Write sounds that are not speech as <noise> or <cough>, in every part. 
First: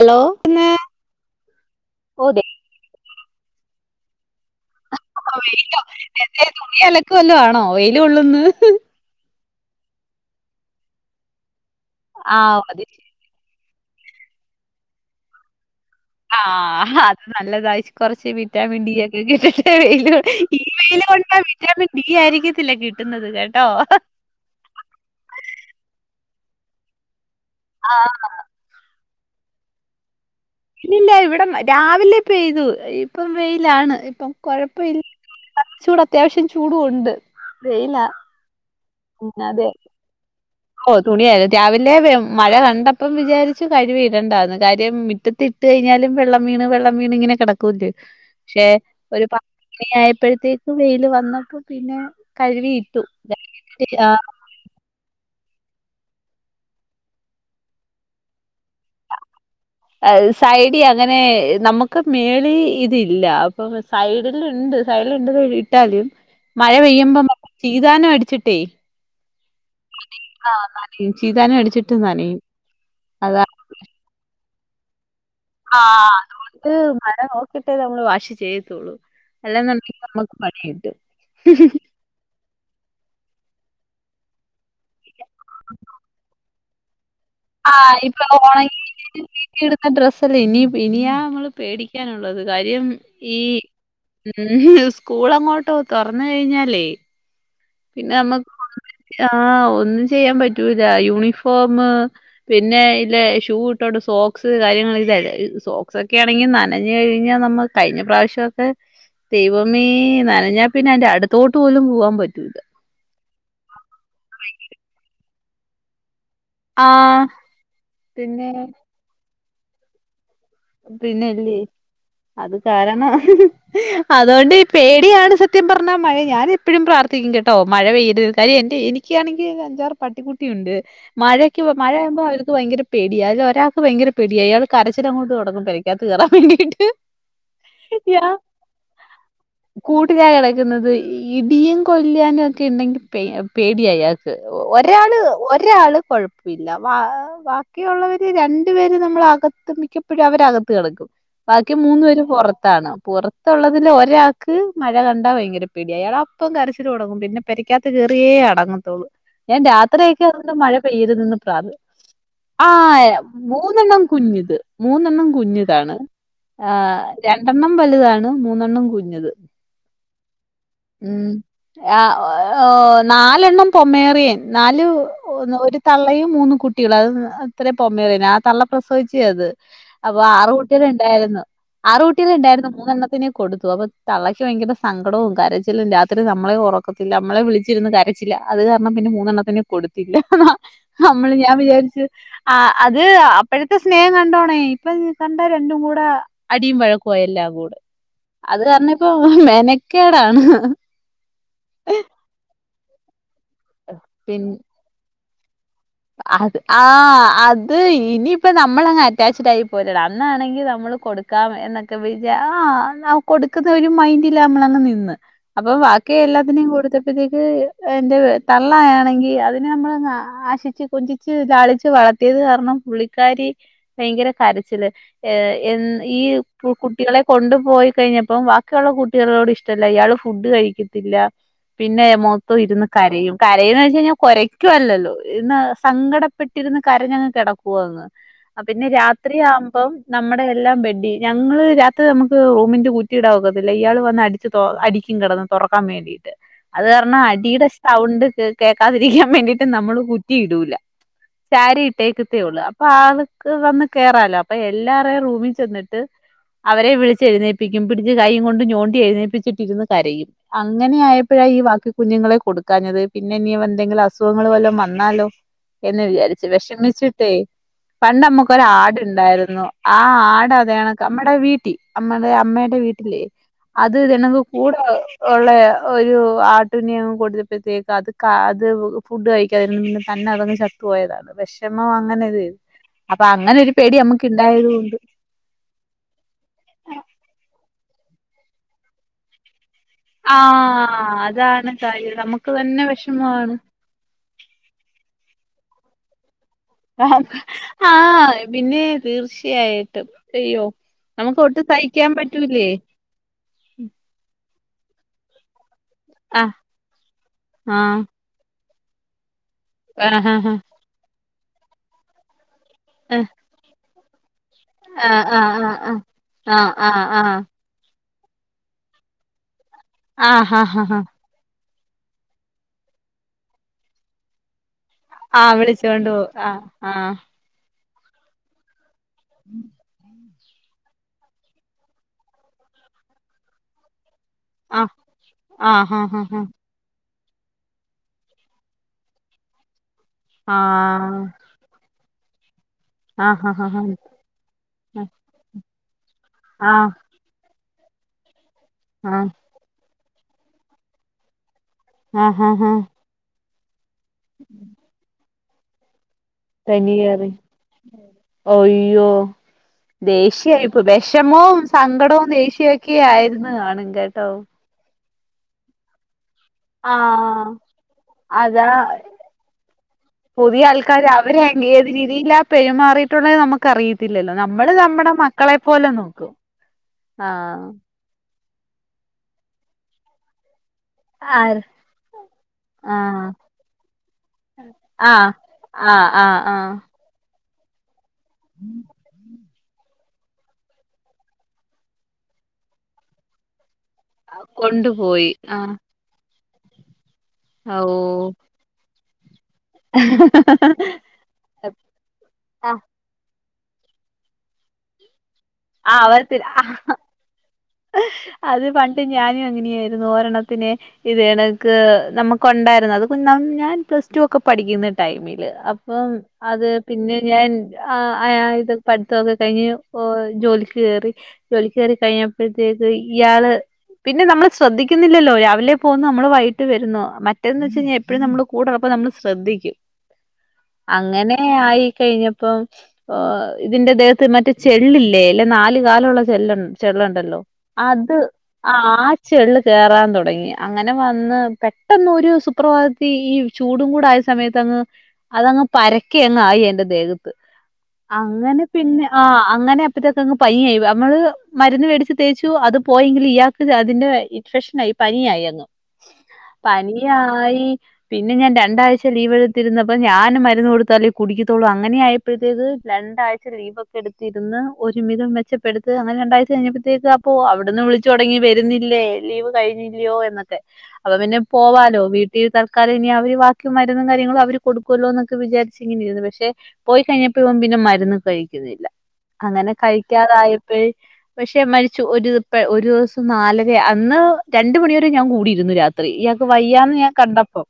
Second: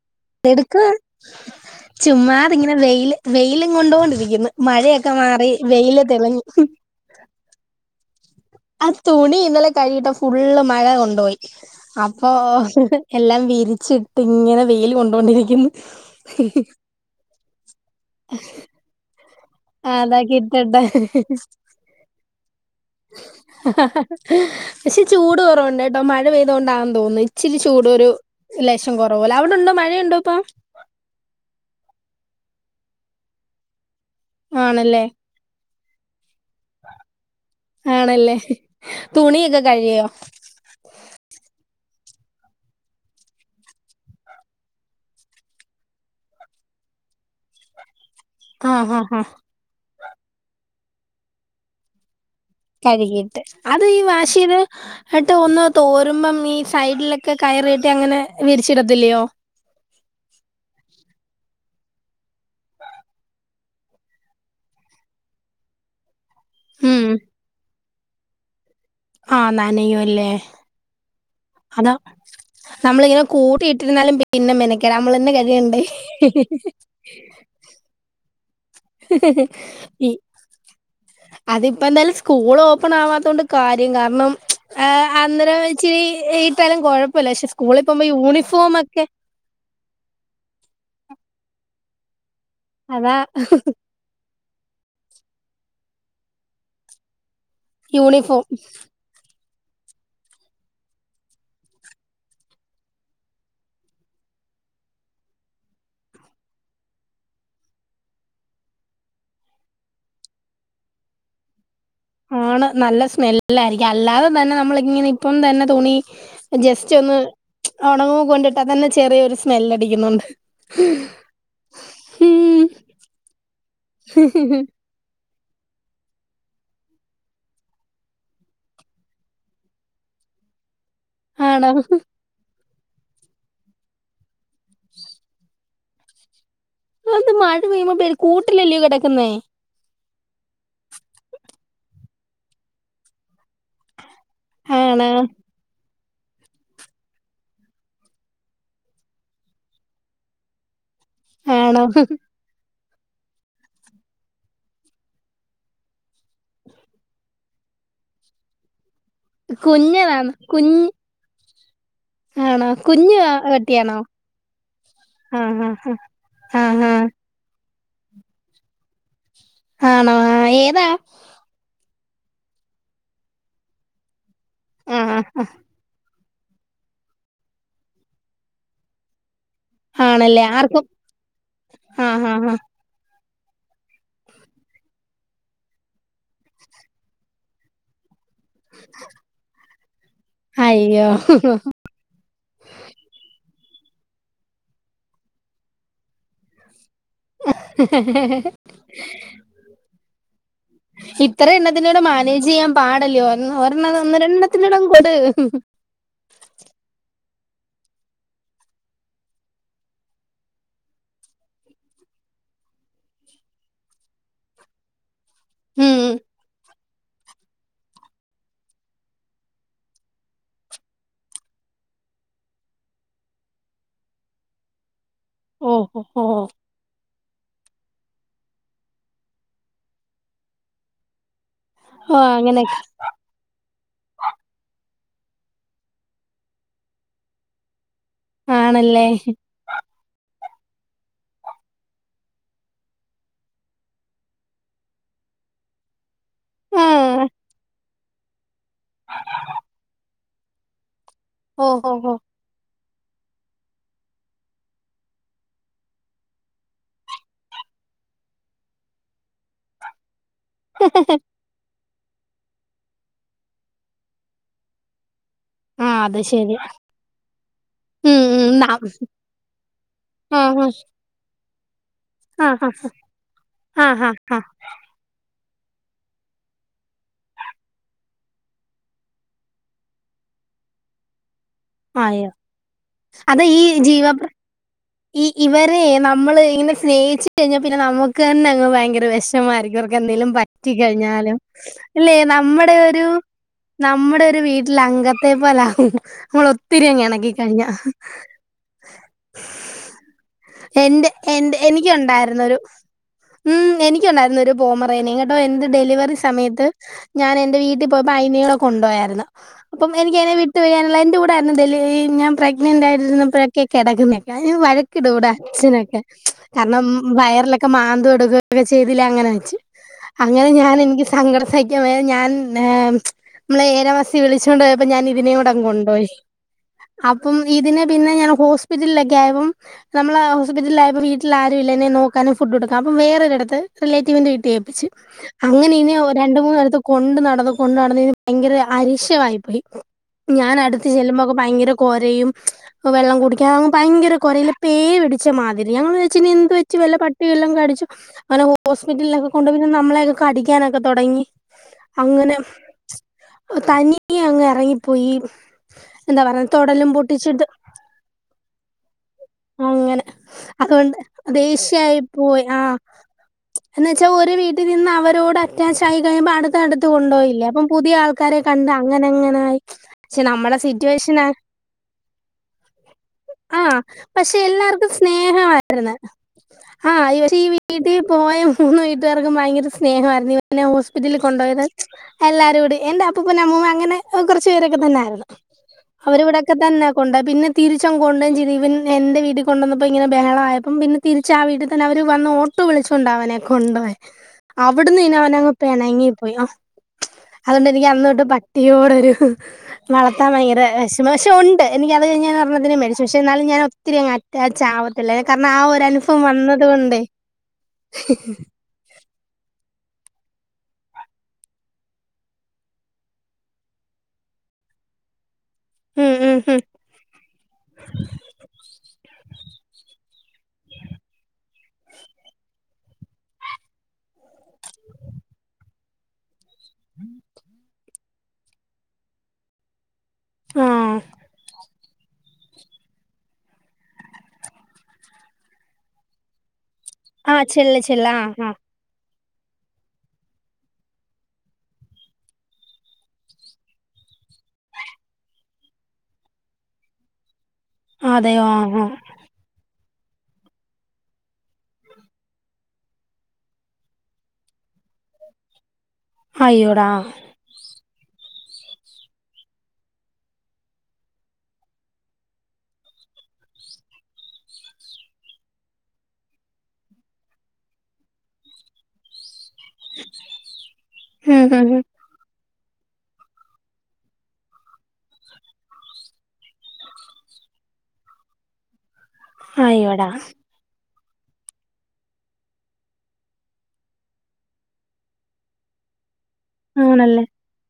Hello എന്തെടുക്ക ഓ ദേ ചുമ്മാതി ങ്ങനെ വെയില് വെയിലും കൊണ്ടൊണ്ട് ഇരിക്കുന്നു മഴ ആ വെയില്ലേ എന്തേ തുണി അലക്ക വല്ല ആണോ വെ ല് കൊള്ള്ന്ന് അ തുണി ഇന്നലെ കൈകിട്ടെ ഫുള്ള് മഴ കൊണ്ടോയി അപ്പൊ ആ അത് ശ എല്ലാം വീരി ചിട്ട് ങ്ങനെ വെയിൽ കൊണ്ടോണ്ടിരിക്കുന്നു ആഹ് അത് നല്ലതായി കൊറച്ച് വിറ്റാമിൻ ഡി ഒ വെയില് അതാക്കി ഈ ഇട്ടിട്ടെ വെൽ കൊണ്ടാ വിറ്റാമിൻ ഡി ആയിരിക്കത്തില്ല കിട്ടുന്നത് കേട്ടോ പെയ്തൊണ്ടാന്ന തോന്ന് ച്ചിരി ആ. ചൂടൊരു ലേഷം കുറ ഓലവിടെ ഉണ്ടോ മഴയുണ്ടോ ഇപ്പം പിന്നല്ല ഇവിടെ രാവിലെ പെയ്തു ഇപ്പം വെയിലാണ് ഇപ്പം കൊഴപ്പമില്ല ആണല്ലേ ചൂടാ അത്യാവശ്യം ചൂടു ഉണ്ട് വെയില ആണല്ലേ തുണിയൊക്കെ കഴികിയോ തുണി ആയല് രാവിലെ മഴ കണ്ടപ്പം വിചാരിച്ചു കഴുവി ഇടണ്ടാന്ന് കാര്യം മുറ്റത്തി ഇട്ട് കഴിഞ്ഞാലും വെള്ളം വീണ് വെള്ളം വീണ് ഇങ്ങനെ കിടക്കൂല്ലേ പക്ഷെ ആഹ് ആഹ് ഒരു പത്ത് മണിയായ ഇപ്പോഴത്തേക്ക് വെയില് വന്നപ്പോ പിന്നെ കഴുകിയിട്ടു കഴുഗിട്ട് അത് ഈ വാഷ് ചെയ്തു ഇട്ട് ഒന്ന് തോരുമ്പം ഈ സൈഡിലൊക്കെ കയറി കെട്ടി അങ്ങനെ വിരിച്ചിടത്തില്ലയോ സൈഡി അങ്ങനെ നമുക്ക് ഒക്കെ മേളി ഇതില്ല അപ്പൊ സൈഡിലുണ്ട് സൈഡിലുണ്ട് ഇട്ടാലും മഴ ഉം പെയ്യുമ്പമ്മക്ക് ഇതാനം അടിച്ചിട്ടേ ആഹ് നനയും ല്ലേ ആഹ് നനയും ചീതാനം അതാ അടിച്ചിട്ട് നനയും നമ്മളിങ്ങനെ കൂട്ടയിട്ടിരുന്നാലും പിന്നെ പിന്നെ മെനക്കെടാ ആ അതുകൊണ്ട് മഴ നോക്കിട്ട് നമ്മള് വാഷ് ചെയ്ത് കിട്ടും അതിപ്പോ തന്നെ സ്കൂള് ഓ- അപ്പണാവാത്ത കൊണ്ട് കാര്യം കാരണം ആഹ് അന്നരം വച്ചിരി- സ്ഥലം കുഴപ്പം ആ് ഇപ്പ ഒണങ്ങി ഇല്ലേലും വീട്ടില് ഇടുന്ന ഡ്രസ്സല്ലേ ഇനി ഇനിയ നമ്മ പേടിക്കാന കാര്യം അതാ ഈ സ്കൂള- ഇങ്ങോട്ടോ തൊറന്ന് കഴിഞ്ഞാലേ പിന്നെ യൂണിഫോം നമ്മക്ക് ആഹ് ഒന്നും ചെയ്യാൻ പറ്റൂല യൂണിഫോമ് പിന്നെ അയ്ലെ ഷൂ ഇട്ടോണ്ട് സോക്സ് കാര്യങ്ങൾ <unintelligible> ഈ സോക്സൊക്കേണെങ്കി നനഞ്ഞു കഴിഞ്ഞാ നമ്മൾ കഴിഞ്ഞ പ്രാവശ്യൊക്കെ ദൈവമേ നനഞ്ഞാ പിന്നെ അയിന്റെ അട്ത്തോട്ട് പോലും പോവാം പറ്റൂല്ല. സ്മെല്ലായി അല്ലാതെ തന്നെ നമ്മളിങ്ങനെ ഇപ്പം തന്നെ തുണി ജസ്റ്റ് ഒന്ന് ആഹ് ഒണങ്ങുമ്പോ പിന്നെ കൊണ്ടിട്ട തന്നെ ചെറിയൊരു സ് മെല്ലടിക്കുന്നുണ്ട്. പിന്നല്ലേ അത് ഉം കാരണം അതൊണ്ട് പേടിയാണ് സ- ത്യം പർഞ്ഞാ മഴ ഞാനെപ്പഴും പ്രാർത്ഥിക്കും കേട്ടോ മഴ പെയ്യരുത് കാര്യ എൻ്റെ എനിക്കാണെങ്കി അഞ്ചാറ് പട്ടിക്കുട്ടിയുണ്ട്. മഴക്ക് ആണോ മഴാവുമ്പോ അവര്ക്ക് ഭയങ്കര പേടിയാ അതിലൊരാൾക്ക് ഭയങ്കര പേടിയാ അയാൾ കരച്ചിലങ്ങോട്ട് തൊ ട്ങ്ങും പെരക്കാത്ത് കേറാൻ വേണ്ടിട്ട് അന്താ മഴ പെയ്യുമ്പോ പേടി കൂട്ടിലല്ലേ കെടക്ക്ന്നേ ട്ടില കെടക്കുന്നത് ഇടിയും കൊല്ല്യാനൊക്കെണ്ടെങ്കി പേ പേടിയാ അയാ ക്ക് ആണോ ഒരാള് ഒരാള് കൊഴപ്പില്ല ബാ ബാക്കിയുള്ളവര് രണ്ടുപേര് നമ്മളകത്ത് മിക്ക പ്പോഴും അവരകത്ത് കടക്കും. ബാക്കി ആണോ മൂന്നു പേര് പുറത്താണ്. പുറത്തുള്ളതിൽ ഒരാൾക്ക് മഴ കണ്ടാ ഭയങ്കര പെട്യ അയാളപ്പം കരച്ചിലൊടങ്ങും പിന്നെ പെരക്കാത്ത കേറിയേ അടങ്ങത്തുള്ളൂ. ഞാൻ രാത്രിയൊക്കെ കുഞ്ഞതാണോ അങ്ങൻത്തെ മഴ കുഞ്ഞ് പെയ്യരുതന്ന് പ്രാർ ആണോ ആഹ് കുഞ്ഞ് പട്ടിയാണോ മൂന്നെണ്ണം കുഞ്ഞുത്. മൂന്നെണ്ണം ആഹ് ആഹ് കുഞ്ഞുതാണ് ആഹ് ആഹ് രണ്ടെ ണ്ണം വലുതാണ് മൂന്നെണ്ണം കുഞ്ഞത്. ആണോ ആ ഏതാ ഉം ആ ഒ നാലെണ്ണം പൊമ്മേറിയൻ നാല് ആഹ് ഒരു തള്ളയും മൂന്ന് കുട്ടികള ത് അത്രയും പോമേറിയന ആ തള്ള പ്രസവിച്ചേ അത് അപ്പൊ ആണല്ലേ ആറ് ആർക്കും കുട്ടികൾ ണ്ടായിരുന്നു ആറ് ആഹ് കുട്ടികൾ ആഹ് ആഹ് ഉണ്ടായിരുന്നു മൂന്നെണ്ണത്തിനെ കൊടുത്തു അപ്പൊ തള്ളയ്ക്ക് ഭയങ്കര സങ്കടവും കരച്ചിലും രാത്രി നമ്മളെ ഉറക്കത്തില്ല നമ്മളെ വിളിച്ചിരിന്ന് കര ചില അത് കാരണം പിന്നെ മൂന്നെണ്ണത്തിനെ കൊടുത്തില്ല എന്ന അയ്യോ നമ്മള് ഞാൻ വിചാരിച്ചു അത് അപ്പഴ സ്നേഹം കണ്ടോ ഈ ഇപ്പം കണ്ട രണ്ടും കൂടെ അടിയും വഴ പോയെല്ലാംകൂടെ അത് കാരണം ഇപ്പൊ മെനക്കേടാണ് പാടല്ലെയോ ഉം ഒരെണ്ണ ഒന്ന് പിന്നെ രണ്ടെത്തിന്റുടങ്ങ് കൊട് ഉഹ് അത് ആ അത് ഇനിയിപ്പ നമ്മളങ്ങ് അറ്റാച്ചഡ് ആയി പോയ്ലെടാ അന്നാണെങ്കി നമ്മള് കൊടുക്കാം എന്നൊക്കെ വിജാ ആ അന്നൗ കൊടുക്കുന്ന ഒരു മൈൻഡില മ്മളങ് നിന്ന് അപ്പൊ ഉം ബാക്കിയെല്ലാത്തിനേ കൊടുത്ത് <unintelligible> ത്തേക്ക് എന്റെ വെ തള്ളയാണെങ്കി അതിനെ നമ്മളങ് ആശി കൊഞ്ചിച്ച് ലാളിച്ച് വളർത്തിയത് കാരണം പുള്ളിക്കാരി ഭയങ്കര കരച്ചില് ഏ എൻ ഓഹ് ഓഹ് ഈ ഓഹ് പു കുട്ടികളെ കൊണ്ടു പോയി കഴിഞ്ഞപ്പം ബാക്കിയുള്ള കുട്ടികളോട് ഇഷ്ടല്ല ഇയാള് ഫുഡ് കഴിക്കത്തില്ല. പിന്നെ ഓഹ് മൊത്തം അങ്ങനെയൊക്കെ ഇരുന്ന് കരയും കരയുന്ന് വെച്ച് കഴിഞ്ഞാ കൊരയ്ക്കുവല്ലല്ലോ ഇന്ന് സങ്കടപ്പെട്ടിരുന്ന് കരഞ്ഞങ്ങ് കെടക്കുവാന്ന് അ പിന്നെ ആണല്ലേ രാത്രി ആവുമ്പം നമ്മുടെ എല്ലാം ബെഡി ഞങ്ങള് രാത്രി നമുക്ക് റൂമിന്റെ കുറ്റിയിടവൊക്കത്തില്ല ഇയാള് വന്ന് അടിച്ച് തൊ അടിക്കും കെടന്ന് തൊറക്കാൻ വേണ്ടീട്ട് അത് കാരണം ആഹ് അടിടേ സൗണ്ട് കേക്കാതിരിക്കാൻ വേണ്ടിയിട്ട് നമ്മള് കു തീ ഇടൂല. ഓ ഹോ ഹോ സാരീട്ടേക്കത്തെ ഉള്ളൂ. അപ്പൊ ആൾക്ക് വന്ന് കയറാലോ അപ്പൊ എല്ലാവാരെയും റൂമിൽ ചെന്നിട്ട് അവരെ വിളിച്ച് എഴുന്നേപ്പിക്കും പിടിച്ച് കയ്യും കൊണ്ട് ഞോണ്ടി എഴുന്നേപ്പിച്ചിട്ടിന്ന് ഇരുന്നു കരയും. അങ്ങനെ ആയപ്പോഴാ ഈ വാക്ക കുഞ്ഞുങ്ങളെ കൊടുക്കാഞ്ഞത് പിന്നെ ഇനി എന്തെങ്കില അസുഖങ്ങൾ വല്ല ന്നാലോ ആ എന്ന് അത് വിചാരിച്ചു ശരി വിഷമിച്ചിട്ടേ ഉം ഉം പണ്ടമ്മുക്കൊ ന ആടുണ്ടായിരുന്നു ആ ആട അതാണ് നമ്മുടെ വീ നമ്മടെ ആ അമ്മയുടെ വീട്ടില് ആ ആ അത് തന ആ ആ കൂടെ ഉള്ള ഒരു ആട്ടുനിയം കൊടുത്തപ്പോഴത്തേക്ക് അത് അത് ഫുഡ് കഴ അതിൽ നിന്ന് തന്നെ അതങ്ങ് ചത്തുപോയതാണ് പക്ഷെ ആയോ അത ഈ ഒരു പേടി ജീവ നമുക്ക് ഉണ്ടായത് കൊണ്ട് ഈ ഇവരെ നമ്മൾ ഇങ്ങനെ സ്നേഹിച്ച് കഴിഞ്ഞ പിന്നെ നമുക്ക് തന്നെ അങ്ങ് ഭയങ്കര വിഷമായിരിക്കും. എന്തെങ്കിലും പറ്റി ആഹ് കഴിഞ്ഞാല് അതാണ് കാര്യം അല്ലേ നമുക്ക് നമ്മുടെ തന്നെ ഒരു വിഷമമാണ്. നമ്മുടെ വീട്ടിൽ അംഗത്തെപ്പോലാകും നമ്മ ആഹ് ആഹ് പിന്നെ തീർച്ചയായിട്ടും അയ്യോ എന്റെ നമുക്ക് എന്റെ ഒട്ടും സഹിക്കാൻ എനിക്കുണ്ടായിരുന്ന ഒരു പറ്റൂലേ. ഒൻപറയാ നിങ്ങടെഎന്തും ഡെലിവറി ആഹ് സമയത്ത് ഞാൻ എന്റെ വീട്ടിൽ ആഹ് പോയപ്പോ അന കൊണ്ടുപോയായിരുന്നു. അപ്പം ആഹ് എനിക്കതിനെ ആഹ് വിട്ടുപിരിയാനുള്ള എന്റെ കുട്ടി ഡെലിവറി ഞാൻ പ്രഗ് പ്രഗ്നെന്റ് യിരുന്നപ്പോഴക്കെ കിടക്കുന്ന വഴക്കിടും ആഹ് ഇവിടെ ആഹ് അച്ഛനൊക്കെ ആഹ് കാരണം ആഹ് ആഹ് ആഹ് വയറിലൊക്കെ മാന്ത ചെയ്തില്ല അങ്ങനെ വെച്ച്. അങ്ങനെ ആഹ് ആഹ് ആഹ് ഹാ ഞാൻ ഹാ ഹാ എനിക്ക് സങ്കടം സഹി ഞാൻ മ്മളെ ഏഴാം മാസത്തി വിളിച്ചോണ്ട് അപ്പൊ ഞാൻ ഇതിനെ കൂടെ ആഹ് അങ്ങ് കൊണ്ടോയി വിളിച്ചോണ്ട് പോവും ആഹ് ആഹ് പിന്നെ പിന്നെ ഞാൻ ഹോസ്പിറ്റലിലക്ക ക്കായപ്പം നമ്മള വീട്ടിൽ ആരുമില്ല എന്നെ നോക്കാനും ഫുഡ് കൊടുക്ക അപ്പൊ വേറൊരിടത്ത് റ്റിവിന്റെ വീട്ട ഏപ്പിച്ച് അങ്ങനെ ഇനി ആഹ് ആഹ് ഹാ രണ്ട് ഹാ മൂന്ന് സ്ഥലത്ത് കൊണ്ട് നട ത് കൊണ്ടാണന് ഭയങ്കര അരിശമായിപ്പോയി ഞാൻ ഹാ അടുത്ത ചെലുബോകെ ഭയങ്കര കൊ ദയും വെള്ളം ആഹ് ആഹ് കുടിക്കാൻ ഹാ ഹാ ഭയങ്കര കോരയിൽ ഹാ പേപിടിച്ച മാതിരി ഞങ്ങൾ വെച്ച് എന്ത് വെച്ച് ആഹ് വല്ല പട്ടിവലോം കടിചോ <unintelligible> ഹോസ്പിറ്റലിലൊക്കെ ആഹ് കൊണ്ട് പിന്നെ നമ്മളെയങ്ങ് കടിക്കാനൊക്കെ തുടങ്ങി ആഹ് ഹ ഹ തനി <unintelligible> അങ്ങ് ഇറങ്ങി പോയി തനിയറി ഒയ്യോ അങ്ങനെ ദേഷ്യയി ഇപ്പം അതുകൊണ്ട് വെഷമവും ദേഷ്യായി സങ്കടവും പോയി ആഹ് ദേഷ്യൊക്കെ ആയിരുന്നു എന്ന് ആണും വെച്ചാ കേട്ടോ ഒരു വീട്ടിൽ നിന്ന് അവരോട് അറ്റാച്ച് ആയി കഴിയുമ്പം അട് ആ അതാ കണ്ട് അങ്ങനെ അങ്ങനായി പക്ഷെ നമ്മടെ പുതിയ ആൾക്കാര് സിറ്റുവേഷനാ അവരെ ഏത് രീതിയിലാ പെരുമാറിയിട്ടുള്ളേന്ന് നമുക്ക് ആഹ് അറിയത്തില്ലല്ലോ പക്ഷെ എല്ലാർക്കും സ്നേഹവായിരുന്ന് വരുന്നേ ആ ഇവര് ഈ ആഹ് വീട്ടി പോയ മൂന്ന് വീട്ടുകാർക്കും ഭയങ്കര സ്നേഹായിരുന്ന് പിന്നെ ഹോസ്പിറ്റലിൽ ആര് കൊണ്ടോയത് എല്ലാരോടും എന്റെ ആഹ് അപ്പൂപ്പനും അമ്മുമ്മയും അങ്ങനെ കൊറച്ച് പേരൊക്കെ തന്നെ ആയിരുന്നു ആഹ് ആഹ് ആഹ് അവരിവിടൊക്കെ ആഹ് തന്നെ കൊണ്ട് പോയെ തിരിച്ചും <unintelligible> എന്റെ വീട്ടിൽ കൊണ്ട് വന്നപ്പോ ഇങ്ങനെ ബഹളായപ്പം പിന്നെ തിരിച്ച് ആ വീട്ടിൽ തന്നെ അവര് വന്നു ഓട്ടോ വിളിച്ച് കൊണ്ടാ അവനെ കൊണ്ട്പോ അവിടുന്ന് <unintelligible> കൊണ്ടുപോയി അവനങ്ങ് ആഹ് പെണങ്ങി പോയി അതുകൊണ്ട് ഓ എനിക്ക് അന്ന് തൊട്ട് പട്ടിയോടൊരു വളർത്താൻ ഭയങ്കര വെഷമാ പക്ഷെ ഒണ്ട് എനിക്ക് അത് കഴിഞ്ഞാന്ന് ആഹ് പർണപ്പോത്തിന് <unintelligible> പക്ഷെ എന്നാലും ഞാൻ ഒത്തിരി അങ്ങ് അറ്റാച്ച് ആവത്ത് ഇല്ല കാരണം ആ ഒരു ആഹ് അനുഭവം അവ വന്നത് കൊണ്ടെ അത് പണ്ട് ഞാനും ഇങ്ങനെ ആയിരുന്നു ഒരെണ്ണത്തിന് ഇതെ കണക്ക് നമുക്ക് ഒണ്ടായിരുന്നു അത് കുഞ്ഞ് ണം ഞാൻ പ്ലസ് ടു ഒക്കെ പഠിക്ക്ന്ന ടൈമിൽ അപ്പം ഉം ഉം ഉം അത് പിന്നെ ഞാൻ ആ ആ ഇത് പഠത്തൊ ഒക്കെ കഴിഞ്ഞ് ഇപ്പോ ജോലിക്ക് കെറി ജോലിക്ക് കെറി കഴിഞ്ഞ അപ്പഴ്ത്തെക്ക് ഇയാൾ പിന്നെ നമ്മൾ ശ്രദ്ധിക്കുന്നില്ലല്ലോ രാവിലെ പോവുന്ന നമ്മൾ വൈ ട്ട്‌ വെരുന്നോ മറ്റത്ത്ന്ന് വെച്ച് കഴിഞ്ഞാ എട്ട് എപ്പഴും നമ്മൾ കൂടെ ഇള്ളപ്പം നമ്മൾ ശ്രദ്ധിക്കും ആഹ് അങ്ങനെ ആയി കെഴിഞ്ഞപ്പം ഓ ഇതിന്റെ ദേഹത്ത് മറ്റെ ചെള്ള് ഇല്ലെ നാല് കാലുള്ള ചെല്ല് ചെ ഇണ്ടല്ലോ ആഹ് ചെല്ല് ചെല്ല് അത് ആഹ് ആഹ് അ ആ ചെള്ള് കെറാൻ തൊടങ്ങി അങ്ങനെ വന്ന് പെട്ടെന്ന് ഒരു സുപ്രഭാതത്തി ഈ ചൂടും കൂടെ ആയ സമയത്ത് അങ്ങ് അതങ്ങ് പരക്കെ അങ്ങ് ആയി എന്റെ ദേഹത്ത് അതെയോ അങ്ങനെ ആഹ് ആഹ് പിന്നെ ആ അങ്ങനെ പിറ്റെ ദിവസം ഇൻക്ക് പയിയായി നമ്മൾ മരുന്ന് വേടി ച്ചു. തേച്ചു അത് പോയെങ്കിലും ഇയാക്ക് അതിന്റെ ഇൻഫെഷൻ ആയി പനിയായി അങ്ങ് അയ്യോടാ പനി ആയി, പി ന്നെ ഞാൻ രണ്ടാഴ്ച ലീവ് എടുത്തിരുന്നപ്പ ഞാൻ മരുന്ന് കൊടുത്താലേ കുടിക്കത്തോളൂ അങ്ങനെ ആയപ്പോഴത്തേക്ക് രണ്ടാഴ്ച ലീവ് ഒക്കെ എടുത്തിരുന്ന് ഒരുമിതം മെച്ചപ്പെടുത്ത് അങ്ങനെ രണ്ടാഴ്ച കഴിഞ്ഞപ്പ പ്പത്തേക്ക് അപ്പോ അവിടുന്ന് വിളിച്ച് തൊടങ്ങി വരുന്നില്ലേ ലീവ് കഴിഞ്ഞില്ലോ എന്നൊക്കെ അപ്പ പിന്നെ ഉം ഉം ഉം പോവാലോ വീട്ടിൽ തല് ക്കാലം ഇനി അവര് ബാക്കി മരുന്നും കാര്യങ്ങളും അവര് കൊടുക്കുവല്ലോ എന്നൊക്കെ വിചാരിച്ച് ഇങ്ങനെരുന്നു, പക്ഷേ പോയി കഴിഞ്ഞപ്പഴും പിന്നെ മരുന്ന് കഴിക്കുന്നില്ല. അങ്ങനെ അയ്യോടാ കഴിക്കാതായപ്പോഴ പക്ഷെ പക്ഷേ മരിച്ചു ഒരു പ ഒരു ദിവസം നാലര അന്ന് രണ്ട മണി വരെ ഞാൻ കൂടിയിരുന്നു രാത്രി വയ്യാന്ന് ഞാൻ ആണല്ലേ കണ്ടപ്പോ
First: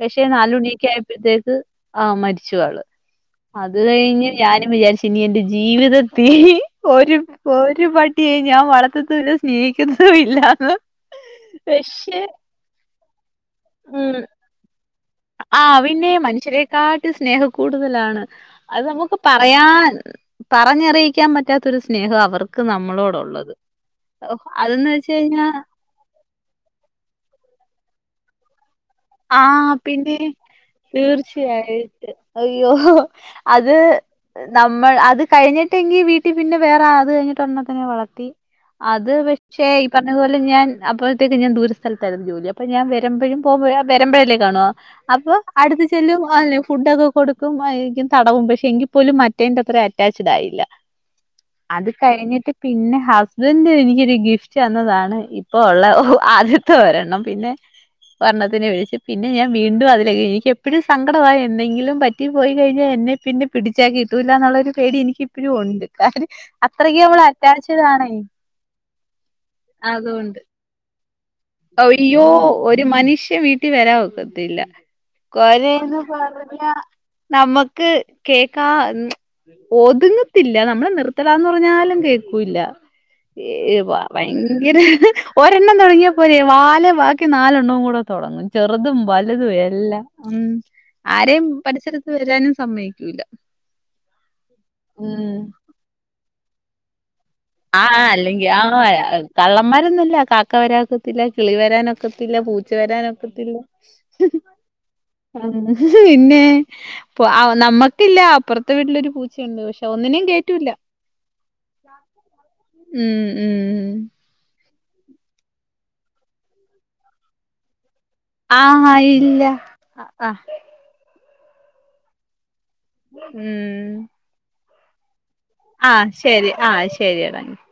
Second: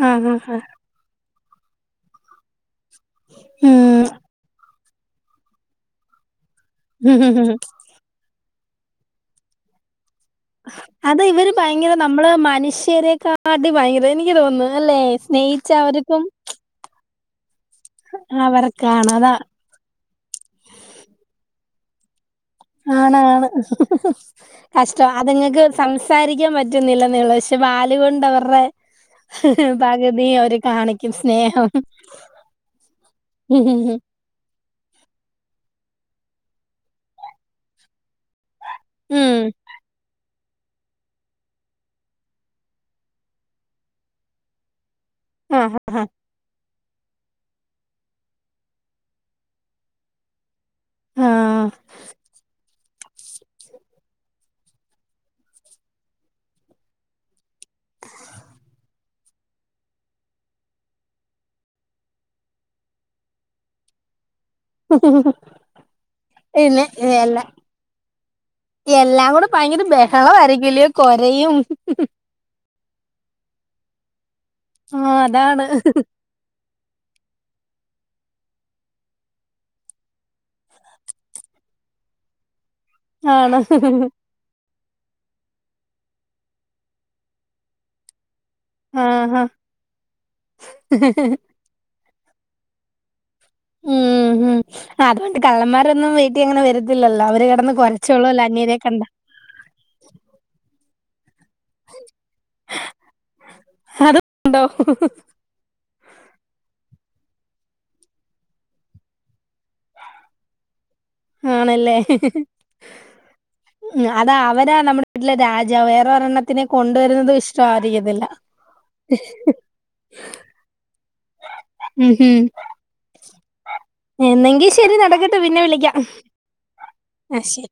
പക്ഷെ ആഹ് ആഹ് ആഹ് നാലുമണിയോക്കെ ആയപ്പോഴത്തേ ആ മരിച്ചു ആള് അത് ഉം കഴിഞ്ഞ് ഞാനും വിചാരിച്ചു ഇനി എന്റെ ജീവിതത്തി ഒരു ഒരുപട്ടി <unintelligible> ഞാൻ വളർത്തത്തുല്ലാ സ്നേഹിക്കത്തുല്ല അത ഇവര് ഭയങ്കര നമ്മള് മനുഷ്യരെക്കെ ആ അടി ഭയങ്കര ഉം എനിക്ക് തോന്നുന്നു അല്ലേ ആ അവന്നെ മനുഷ്യരേക്കാ സ്നേഹം കൂടുതലാണ് അത് അവർക്കാണ് നമുക്ക് അതാ പറയാൻ പറഞ്ഞറിയിക്കാൻ പറ്റാത്ത ത്തൊരു സ്നേഹം അവർക്ക് ആണാണ് നമ്മളോടുള്ളത്. ഓഹ് അതെന്ന് വെച്ച് കഷ്ടം കഴിഞ്ഞാ അതങ്ങൾക്ക് സംസാരിക്കാൻ പറ്റുന്നില്ലെന്നേള്ളു പക്ഷെ വാല് കൊണ്ട് അവരുടെ ആഹ പിന്നെ പകുതി അവര് കാണിക്കും സ്നേഹം തീർച്ചയായിട്ടും അയ്യോ അത് നമ്മൾ അത് കഴിഞ്ഞിട്ടെങ്കി വീട്ടിൽ പിന്നെ വേറെ അത് കഴിഞ്ഞിട്ട്ഒരണ്ണത്തിനെ വളർത്തി അത് ഉം പക്ഷെ ഈ പറഞ്ഞ ഞാൻ അപ്പോഴത്തേക്ക്ഞാൻ ദൂര സ്ഥലത്തായിരുന്നു ജോലി അപ്പ ഞാൻ വരുമ്പോഴും പോകുമ്പോഴും വരുമ്പഴേല്ലെ കാണുവാ അപ്പൊ ആഹ് അടുത്തു ആഹ് ചെല്ലും <unintelligible> ഫുഡൊക്കെ കൊടുക്കും <unintelligible> തടവും പക്ഷെ എങ്കിൽ പോലും മറ്റേന്റെ അത്രയും അറ്റാച്ചഡ് ആയില്ല ആഹ് അത് കഴിഞ്ഞിട്ട് പിന്നെ ഹസ്ബന്റ് എനിക്കൊരു ഗിഫ്റ്റ് തന്നതാണ് ഇപ്പോ ഉള്ള ആദ്യത്തെ ഒരെണ്ണം പിന്നെ പറ <unintelligible> പിന്നെ ഞാൻ വീണ്ടും അതിലക് എിനിക്ക് എപ്പോഴും സങ്കടമായി എന്തെങ്കിലും പറ്റി പോയി കഴിഞ്ഞാൽ എന്നെ പിന്നെ പിടിച്ചാക്കിട്ടൂല കിട്ടില്ലെന്നുള്ള പേടി എനിക്ക് ഇപ്പഴും ഉണ്ട് കാര്യം പിന്നെ അത്രക്ക് നമ്മള് എല്ലാ അറ്റാച്ചിട് ആണെ എല്ലാം കൂടെ ഭയങ്കര അതൊണ്ട് ബഹളമായിരിക്കുംല്ലയോ <unintelligible> ഒരു മനുഷ്യൻ വീട്ടിൽ വരാഒക്കെതില്ല ആഹ് ത്തില്ല അതാണ് കൊരയെന്ന് പറഞ്ഞാൽ നമ്മുക്ക് കേക്കാ ഒതുങ്ങത്തില്ല നമ്മള് നിർത്തടാന്ന് പറഞ്ഞാലും കേൾക്കൂല്ല ആണ് ഏ വാ ഭയങ്കര ഒരെണ്ണം തുടങ്ങിയ വാലെ ബാക്കി നാലെണ്ണംകൂടെ തുടങ്ങും ചെറുതും വലുതും ആഹ് എല്ലാം ഉ ആരെയും പരിസരത്ത് വരാനും സമ്മയിക്കൂല്ല ഉം അതുകൊണ്ട് കള്ളന്മാരൊന്നും അങ്ങനെ വരത്തില്ലല്ലോ അവര് കിടന്ന് ആ കൊരച്ചോളൂല്ലോ അല്ലെങ്കി ആ അന്യരെ കണ്ട കള്ളന്മാരൊന്നുംല്ല കാക്ക വരാക്കത്തില്ല കിളി വരാനൊക്കത്തില്ല പൂച്ച വരാനൊക്കത്തില്ല അത് പിന്നെ അപ്പൊ നമ്മുക്കില്ല അപ്പുറത്തെ വീട്ടിലൊരു പൂ ച്ചയുണ്ട് പക്ഷെ ഒന്നിനേും കേറ്റൂല്ല ആണല്ലേ ഉം ഉം ഉം അതാ അവരാ നമ്മുടെ വീട്ടിലെ രാജാവ് വേറെരെണ്ണത്തിനെ കൊണ്ടുവരുന്നതും ഇഷ്ട ആഹ് ഇല്ല ആഹ്. ഉം ഹം. ഉം. എന്നെങ്കി ശ് ശരി നടക്കട്ടെ. പിന്നെ വിളിക്കാം ആഹ് ശരി ആഹ് ആ ശരിയാടാ. ശരി